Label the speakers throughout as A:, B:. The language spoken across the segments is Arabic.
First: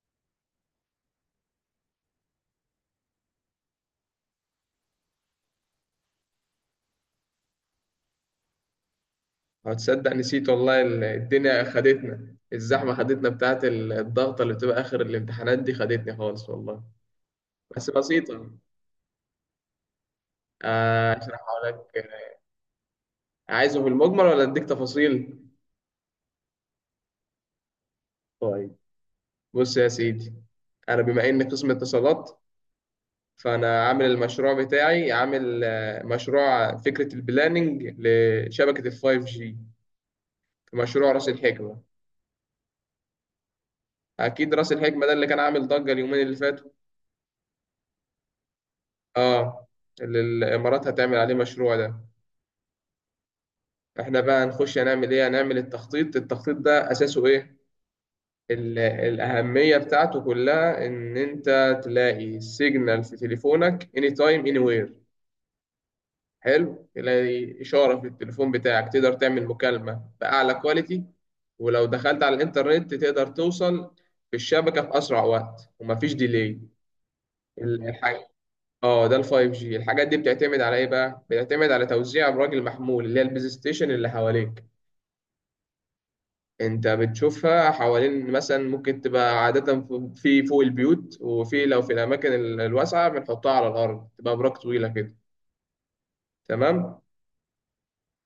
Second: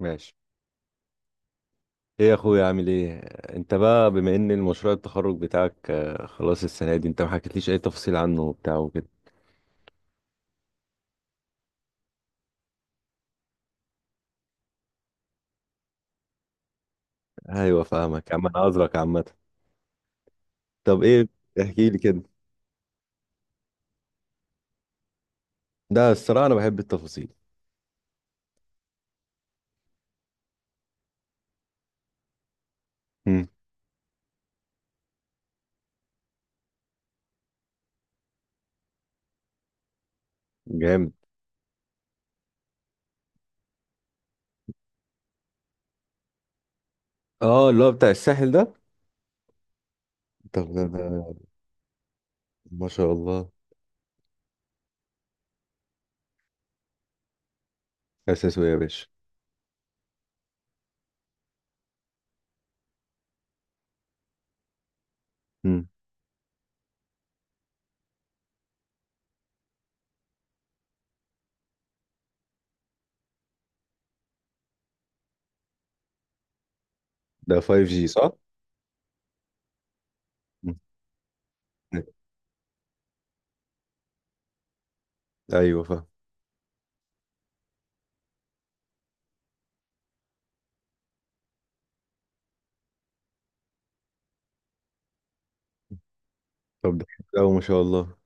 A: ماشي. ايه يا اخويا، عامل ايه؟ انت بقى بما ان المشروع التخرج بتاعك، خلاص السنه دي انت ما حكيتليش اي تفصيل عنه وبتاع وكده.
B: هتصدق نسيت والله، الدنيا خدتنا، الزحمة خدتنا بتاعت الضغطة اللي بتبقى آخر الامتحانات دي، خدتني خالص والله.
A: ايوه
B: بس
A: فاهمك يا عم،
B: بسيطة.
A: انا عذرك عامه. طب ايه،
B: أشرح
A: احكي
B: لك.
A: لي كده.
B: عايزه في المجمل ولا أديك تفاصيل؟
A: ده الصراحه انا بحب التفاصيل.
B: طيب، بص يا سيدي. أنا بما إني قسم اتصالات،
A: امم.
B: فأنا عامل المشروع بتاعي، عامل مشروع فكرة البلاننج لشبكة الفايف جي في مشروع
A: جامد.
B: رأس الحكمة. أكيد رأس الحكمة ده اللي كان عامل ضجة اليومين اللي فاتوا،
A: اه اللي هو بتاع الساحل ده.
B: آه، اللي
A: طب ده,
B: الإمارات هتعمل عليه
A: ده
B: مشروع ده.
A: ما شاء الله.
B: احنا بقى نخش هنعمل ايه؟ هنعمل التخطيط. التخطيط ده اساسه ايه؟
A: اساسه ايه يا باشا؟
B: الاهميه بتاعته كلها ان انت تلاقي سيجنال في تليفونك، اني تايم اني وير.
A: امم.
B: حلو، تلاقي اشاره في التليفون بتاعك، تقدر تعمل مكالمه باعلى كواليتي، ولو دخلت على الانترنت تقدر توصل في الشبكه في اسرع وقت ومفيش ديلي
A: ده 5G
B: الحاجه.
A: صح؟
B: اه، ده ال 5G. الحاجات دي بتعتمد
A: مم.
B: على ايه بقى؟ بتعتمد على توزيع براجل محمول اللي هي البيز ستيشن اللي حواليك.
A: ايوه فاهم.
B: انت بتشوفها حوالين، مثلا ممكن تبقى عادة في فوق البيوت، وفي لو في الأماكن الواسعة بنحطها على الأرض تبقى براك طويلة كده.
A: طب
B: تمام.
A: ده حلو أوي ما شاء الله.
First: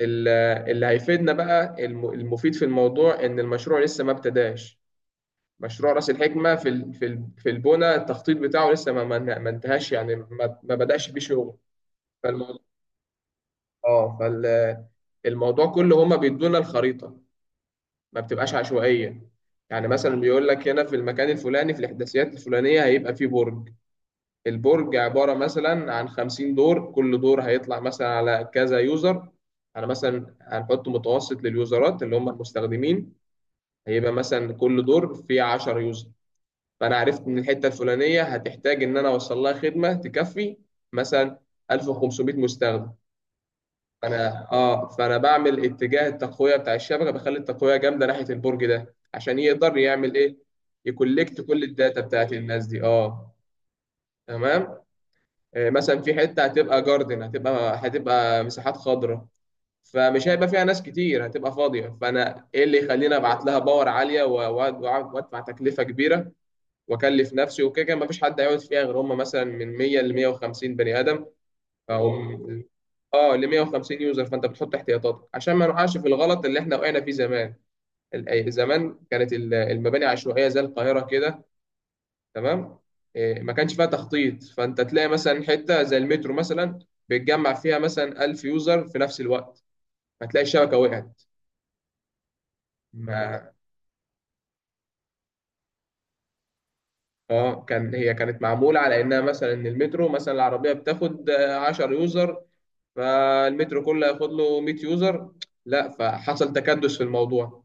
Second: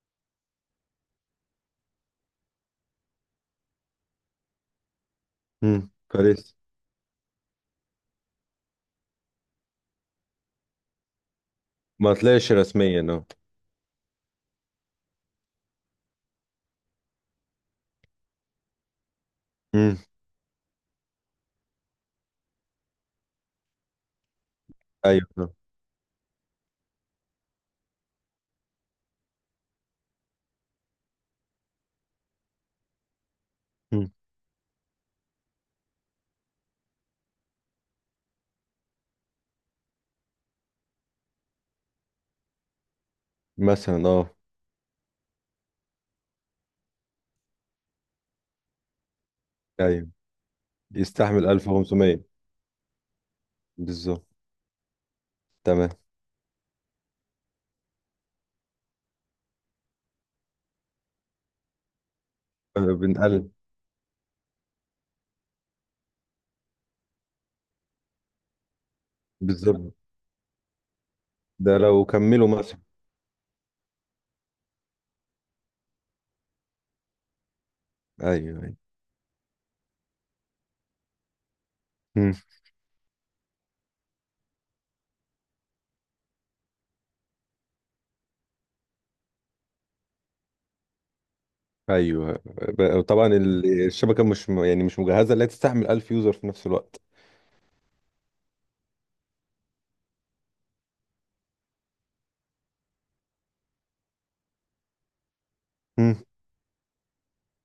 B: ال- اللي هيفيدنا بقى، المفيد في الموضوع إن المشروع لسه ما ابتداش. مشروع رأس
A: فلسه
B: الحكمة في في البنى، التخطيط بتاعه لسه ما انتهاش، يعني ما بدأش بيه شغل.
A: ما طلعش
B: فالموضوع
A: رسميا اه.
B: اه فال- الموضوع كله هما بيدونا الخريطة، ما بتبقاش عشوائية. يعني
A: امم.
B: مثلا بيقول لك هنا في المكان الفلاني في الإحداثيات الفلانية هيبقى فيه برج. البرج
A: ايوه
B: عبارة
A: فاهم.
B: مثلا عن 50 دور، كل دور هيطلع مثلا على كذا يوزر. أنا مثلا هنحط متوسط لليوزرات، اللي هم المستخدمين،
A: مم.
B: هيبقى مثلا كل دور فيه 10 يوزر. فأنا عرفت إن الحتة الفلانية هتحتاج إن أنا أوصل لها خدمة تكفي مثلا 1500 مستخدم.
A: مثلا اه.
B: انا اه فانا بعمل اتجاه التقويه بتاع الشبكه، بخلي التقويه جامده ناحيه البرج ده عشان يقدر يعمل
A: ايوه.
B: ايه، يكولكت
A: يستحمل
B: كل الداتا
A: 1500.
B: بتاعت الناس دي. اه،
A: بالظبط.
B: تمام.
A: تمام.
B: مثلا في حته هتبقى جاردن، هتبقى مساحات خضراء، فمش هيبقى فيها ناس كتير، هتبقى فاضيه. فانا ايه اللي يخليني ابعت
A: بنقل.
B: لها باور عاليه وادفع تكلفه كبيره واكلف نفسي؟ وكده كده مفيش حد هيقعد فيها غير هم مثلا من
A: بالظبط.
B: 100 ل 150 بني ادم.
A: ده لو
B: فهو
A: كملوا مثلا.
B: اه ل 150 يوزر، فانت بتحط احتياطاتك عشان ما نقعش في الغلط اللي احنا وقعنا فيه زمان.
A: ايوه ايوه.
B: زمان كانت المباني عشوائيه زي القاهره كده،
A: مم.
B: تمام. إيه، ما كانش فيها تخطيط، فانت تلاقي مثلا حته زي المترو مثلا بيتجمع فيها مثلا 1000 يوزر في نفس الوقت، هتلاقي الشبكه وقعت.
A: ايوه، طبعا
B: ما
A: الشبكه مش يعني مش مجهزه لا تستحمل 1000 يوزر في نفس الوقت.
B: اه كان هي كانت معموله على انها مثلا ان المترو مثلا العربيه بتاخد 10 يوزر، فالمترو كله ياخد له 100 يوزر. لا،
A: مم.
B: فحصل تكدس في الموضوع.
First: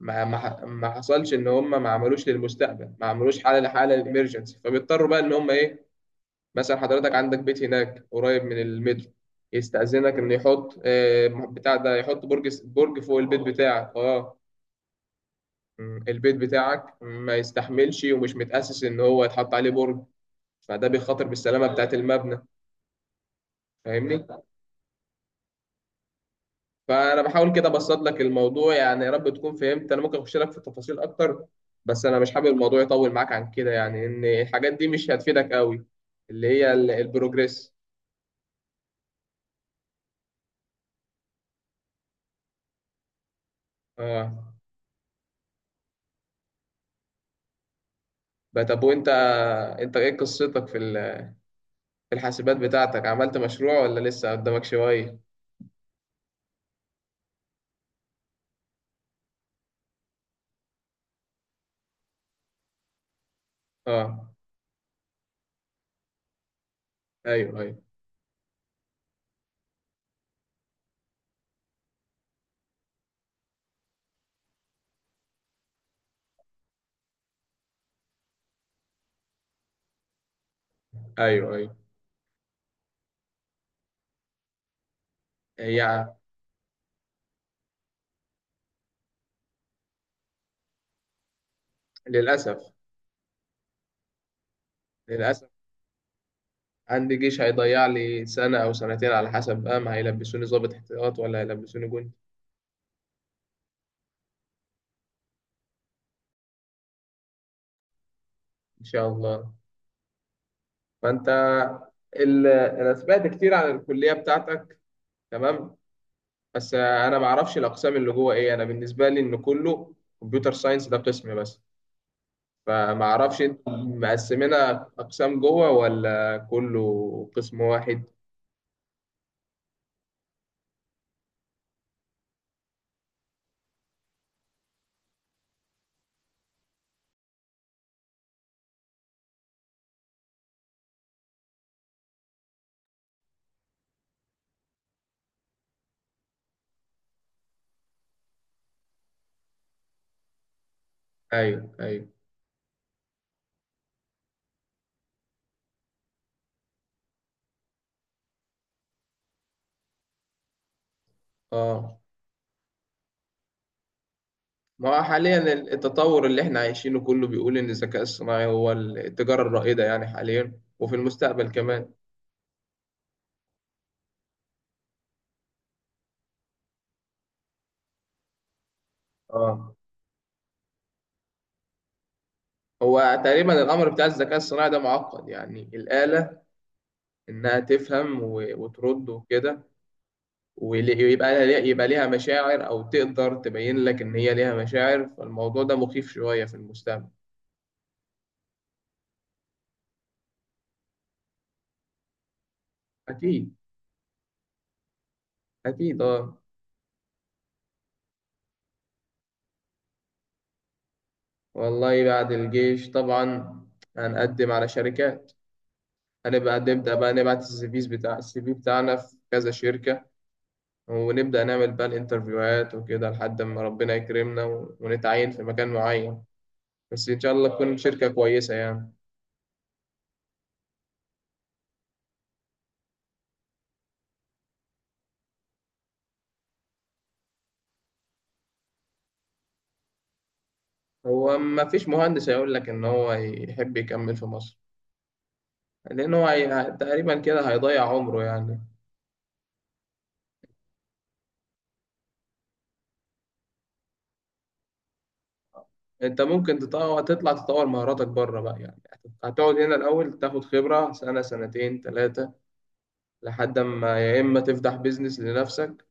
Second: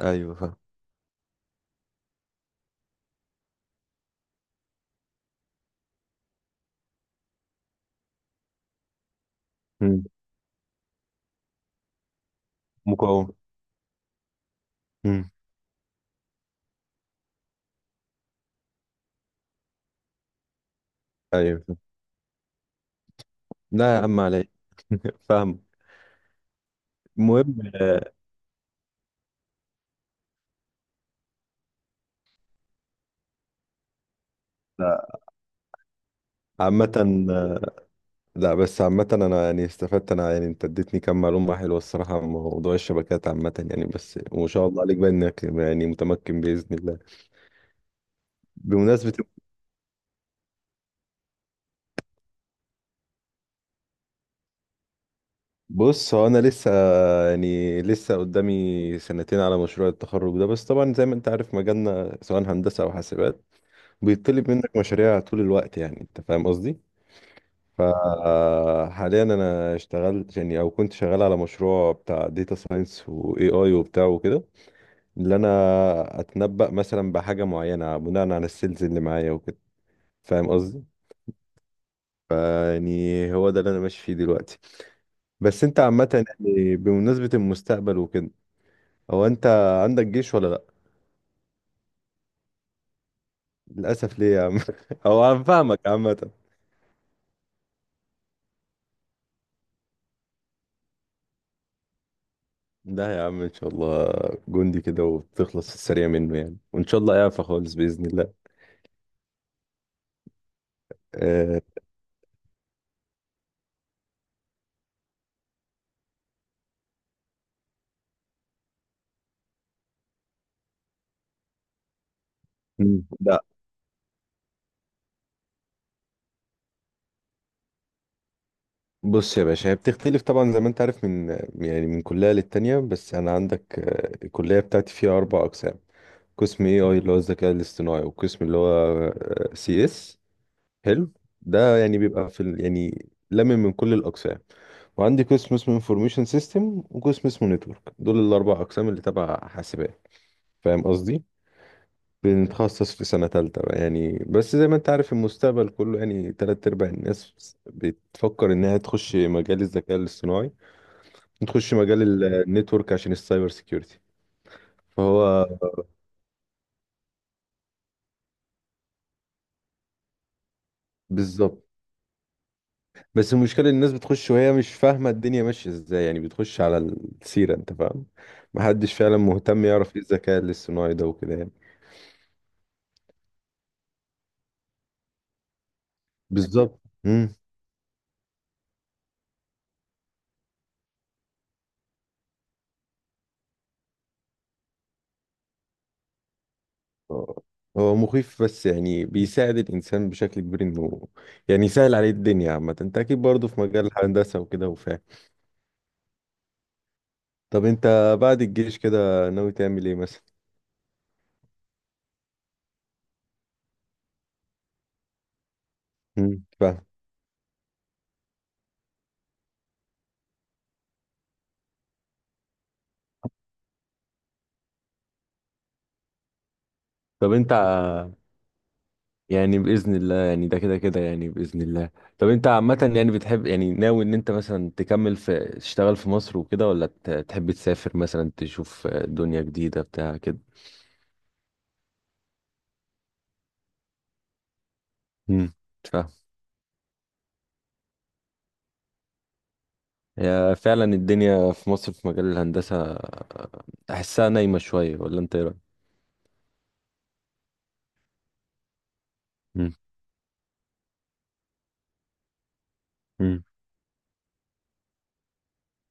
B: ما
A: ايوه فاهم.
B: ما ما حصلش ان هم ما عملوش للمستقبل، ما عملوش حاله لحاله للامرجنسي. فبيضطروا بقى ان هم ايه، مثلا حضرتك عندك بيت هناك قريب من المترو،
A: مم.
B: يستأذنك ان يحط بتاع ده، يحط برج فوق
A: مقاومه.
B: البيت بتاعك. اه.
A: مم.
B: البيت بتاعك ما يستحملش ومش متأسس ان هو يتحط عليه برج، فده بيخاطر
A: ايوه
B: بالسلامه
A: فاهم.
B: بتاعت المبنى.
A: لا يا عم
B: فاهمني؟
A: علي. فاهم.
B: فانا بحاول
A: المهم
B: كده ابسط
A: آه،
B: لك الموضوع يعني، يا رب تكون فهمت. انا ممكن اخش لك في التفاصيل اكتر، بس انا مش حابب الموضوع يطول معاك عن كده، يعني ان الحاجات دي مش
A: لا
B: هتفيدك قوي، اللي هي
A: عامة. آه،
B: البروجريس.
A: لا بس عامة أنا يعني استفدت، أنا يعني أنت اديتني كم معلومة حلوة الصراحة عن موضوع الشبكات عامة يعني، بس
B: اه.
A: وما شاء الله عليك بقى إنك يعني متمكن بإذن الله.
B: بقى طب، وانت،
A: بمناسبة.
B: انت ايه قصتك في الحاسبات بتاعتك؟ عملت مشروع ولا لسه قدامك شوية؟
A: بص، هو أنا لسه، يعني لسه قدامي 2 سنتين على مشروع التخرج ده، بس طبعا زي ما أنت عارف مجالنا سواء هندسة أو حاسبات
B: اه.
A: بيطلب منك مشاريع طول الوقت. يعني أنت فاهم قصدي؟
B: ايوه، ايوه،
A: فحاليا أنا اشتغلت، يعني أو كنت شغال على مشروع بتاع داتا ساينس وإي آي وبتاع وكده. اللي أنا أتنبأ مثلا بحاجة معينة بناء على السيلز اللي معايا وكده. فاهم.
B: ايوه، ايوه.
A: فيعني هو ده اللي انا ماشي فيه دلوقتي. بس انت
B: هي،
A: عامة يعني بمناسبة المستقبل وكده، هو انت عندك جيش ولا لا؟
B: للاسف.
A: للأسف. ليه يا عم؟ هو انا
B: للاسف،
A: فاهمك عامة.
B: عندي جيش هيضيع لي سنة او سنتين، على حسب بقى ما هيلبسوني ضابط احتياط ولا هيلبسوني جندي.
A: لا يا عم ان شاء الله. جندي كده وتخلص السريع منه يعني، وان شاء الله اعفى خالص بإذن الله.
B: ان شاء الله. فانت،
A: آه،
B: انا سمعت كتير عن الكليه بتاعتك، تمام، بس انا ما اعرفش الاقسام اللي جوه ايه. انا بالنسبه لي ان كله كمبيوتر ساينس، ده قسم بس. فما
A: مم.
B: اعرفش
A: لا.
B: انت مقسمينها اقسام جوه ولا كله قسم واحد.
A: بص يا باشا، هي بتختلف طبعا زي ما انت عارف من كلية للتانية. بس انا عندك، الكلية بتاعتي فيها 4 اقسام. قسم اي اي اللي هو الذكاء الاصطناعي، وقسم اللي هو سي اس. حلو. ده يعني بيبقى يعني لمن من كل الاقسام. وعندي قسم اسمه انفورميشن سيستم، وقسم اسمه نتورك. دول ال4 اقسام اللي تبع حاسبات. فاهم قصدي؟
B: ايوه، ايوه.
A: بنتخصص في سنة تالتة بقى يعني. بس زي ما انت عارف المستقبل كله يعني تلات ارباع الناس بتفكر انها تخش مجال الذكاء الاصطناعي، تخش
B: اه،
A: مجال النتورك عشان السايبر سيكيورتي.
B: ما هو حاليا
A: فهو،
B: التطور اللي احنا عايشينه كله بيقول ان الذكاء الصناعي هو التجاره الرائده يعني، حاليا وفي المستقبل
A: بالظبط.
B: كمان.
A: بس المشكلة إن الناس بتخش وهي مش فاهمة الدنيا ماشية ازاي يعني، بتخش على السيرة انت فاهم. محدش فعلا مهتم
B: اه
A: يعرف ايه الذكاء الاصطناعي ده وكده يعني.
B: هو تقريبا الامر بتاع الذكاء الصناعي ده معقد يعني، الاله
A: بالظبط. مم.
B: انها تفهم وترد وكده، ول- ويبقى لها يبقى ليها مشاعر، او تقدر تبين لك ان هي ليها مشاعر، فالموضوع ده مخيف شوية في المستقبل.
A: هو هو مخيف، بس يعني بيساعد الإنسان بشكل كبير إنه يعني يسهل عليه الدنيا عامة. انت أكيد برضه
B: اكيد،
A: في مجال الهندسة وكده وفاهم.
B: اكيد. اه،
A: طب انت بعد الجيش كده ناوي تعمل ايه مثلا؟
B: والله بعد الجيش طبعا هنقدم على شركات.
A: مم.
B: هنبقى
A: فاهم.
B: نبدأ بقى نبعت السيفيز بتاع السي في بتاعنا في كذا شركة، ونبدأ نعمل بقى الانترفيوهات وكده، لحد ما ربنا يكرمنا ونتعين في مكان معين. بس إن
A: طب
B: شاء الله
A: انت،
B: تكون شركة كويسة يعني.
A: يعني بإذن الله، يعني ده كده كده يعني بإذن الله. طب انت عامة يعني بتحب، يعني ناوي ان انت مثلا تكمل في تشتغل في مصر وكده، ولا تحب تسافر مثلا تشوف دنيا جديدة بتاع كده؟
B: هو ما فيش مهندس هيقول لك ان هو يحب يكمل في مصر،
A: امم. فاهم.
B: لان تقريبا كده هيضيع عمره يعني.
A: هي فعلا الدنيا في مصر في مجال الهندسة احسها نايمة شوية، ولا انت ايه رأيك؟
B: انت ممكن تطلع تطور مهاراتك بره بقى يعني. هتقعد
A: مم.
B: هنا الاول تاخد خبرة سنة، سنتين، ثلاثة،
A: مم.
B: لحد ما يا اما تفتح بيزنس لنفسك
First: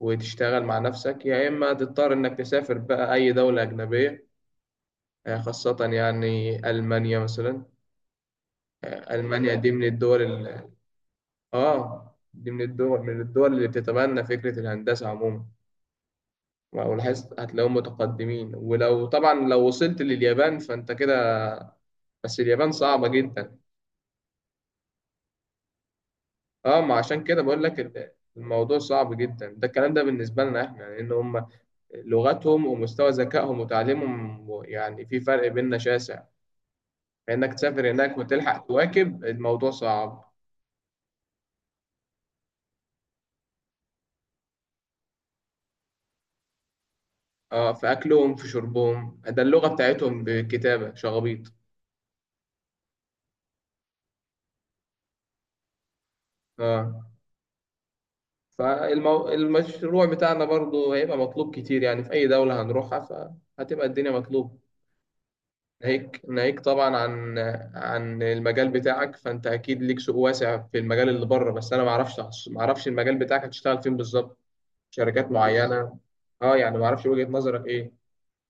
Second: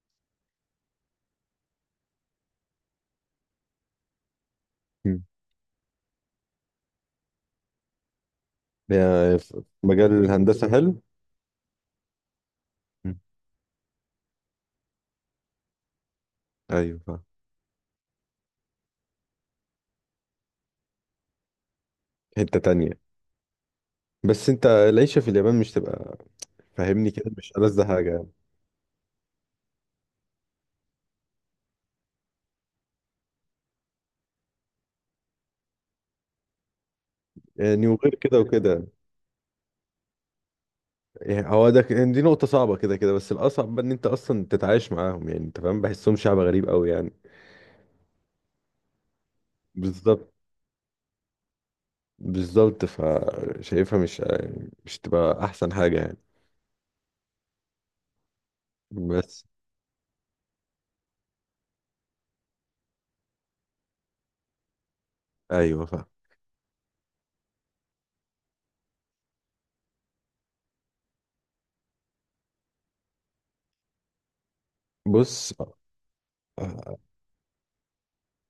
B: وتشتغل مع نفسك، يا اما تضطر انك تسافر بقى اي دولة اجنبية.
A: مم.
B: خاصة يعني المانيا مثلا.
A: يعني
B: المانيا
A: في
B: دي من
A: مجال
B: الدول
A: الهندسة حلو.
B: اه، دي من الدول،
A: مم.
B: اللي بتتبنى فكرة الهندسة عموما، او
A: ايوه فاهم.
B: لاحظت هتلاقيهم متقدمين. ولو طبعا لو وصلت لليابان فانت كده، بس
A: حتة
B: اليابان
A: تانية.
B: صعبة جدا.
A: بس انت العيشة في اليابان مش تبقى
B: اه ما
A: فاهمني،
B: عشان
A: كده
B: كده
A: مش
B: بقول لك،
A: ألذ حاجة
B: الموضوع صعب جدا ده، الكلام ده بالنسبة لنا احنا، لان يعني هم لغتهم ومستوى ذكائهم وتعليمهم، يعني في فرق بيننا شاسع، فانك
A: يعني.
B: تسافر
A: وغير
B: هناك
A: كده
B: وتلحق
A: وكده،
B: تواكب الموضوع صعب.
A: يعني هو ده دي نقطة صعبة كده كده، بس الأصعب بقى إن أنت أصلا تتعايش معاهم يعني. أنت فاهم، بحسهم شعب غريب أوي يعني.
B: اه في اكلهم، في شربهم ده، اللغة بتاعتهم
A: بالظبط.
B: بكتابة شغبيط
A: بالظبط فشايفها مش تبقى أحسن حاجة يعني.
B: اه.
A: بس
B: فالمشروع بتاعنا برضو هيبقى مطلوب كتير يعني في اي دولة هنروحها، فهتبقى الدنيا مطلوبة.
A: أيوه فاهم.
B: ناهيك طبعا عن، عن المجال بتاعك، فانت اكيد ليك سوق واسع في المجال اللي بره، بس انا ما اعرفش، ما اعرفش المجال بتاعك هتشتغل فين بالظبط، شركات
A: بص،
B: معينه. اه يعني ما اعرفش وجهه نظرك ايه.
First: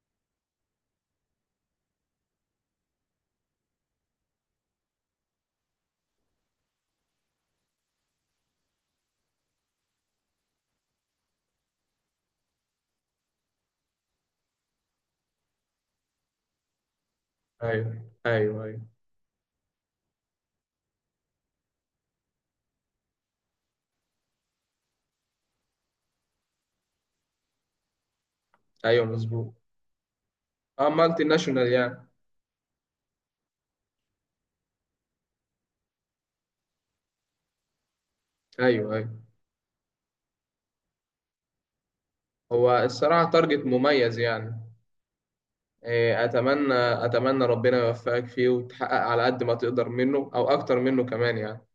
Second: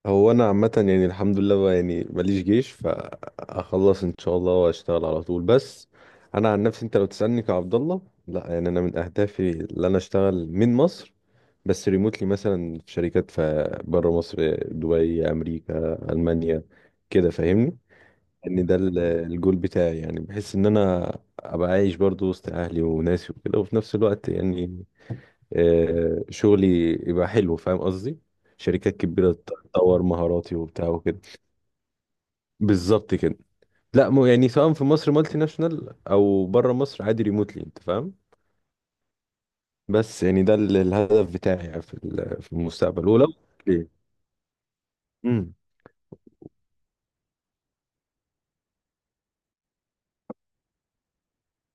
A: هو أنا عامة يعني الحمد لله بقى يعني ماليش جيش فأخلص إن شاء الله وأشتغل على طول. بس أنا عن نفسي، أنت لو تسألني كعبد الله، لا يعني أنا من أهدافي اللي أنا أشتغل من مصر، بس ريموتلي مثلا في شركات في بره مصر، دبي، امريكا، المانيا، كده فاهمني.
B: ايوه، ايوه،
A: ان ده
B: ايوه،
A: الجول بتاعي يعني. بحس ان انا ابقى عايش برضو وسط اهلي وناسي وكده، وفي نفس الوقت يعني شغلي يبقى حلو. فاهم قصدي؟ شركات
B: ايوه،
A: كبيرة
B: مظبوط.
A: تطور مهاراتي
B: اه،
A: وبتاع وكده.
B: مالتي ناشونال يعني.
A: بالظبط كده. لا، مو يعني سواء في مصر مالتي ناشونال او بره مصر عادي ريموتلي، انت فاهم.
B: ايوه، ايوه.
A: بس يعني ده الهدف بتاعي يعني في في
B: هو
A: المستقبل. ولو.
B: الصراحه تارجت
A: ليه.
B: مميز يعني. إيه، اتمنى، اتمنى ربنا يوفقك فيه وتحقق على قد ما تقدر منه او اكتر منه كمان يعني.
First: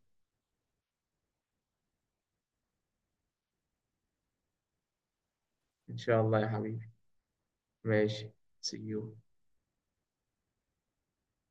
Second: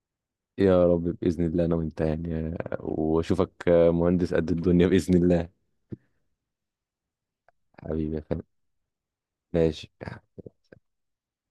A: يا رب بإذن الله أنا وأنت يعني، وأشوفك مهندس قد الدنيا بإذن الله.
B: ان شاء الله يا حبيبي.
A: حبيبي يا
B: ماشي.
A: فندم.
B: see you.
A: ماشي.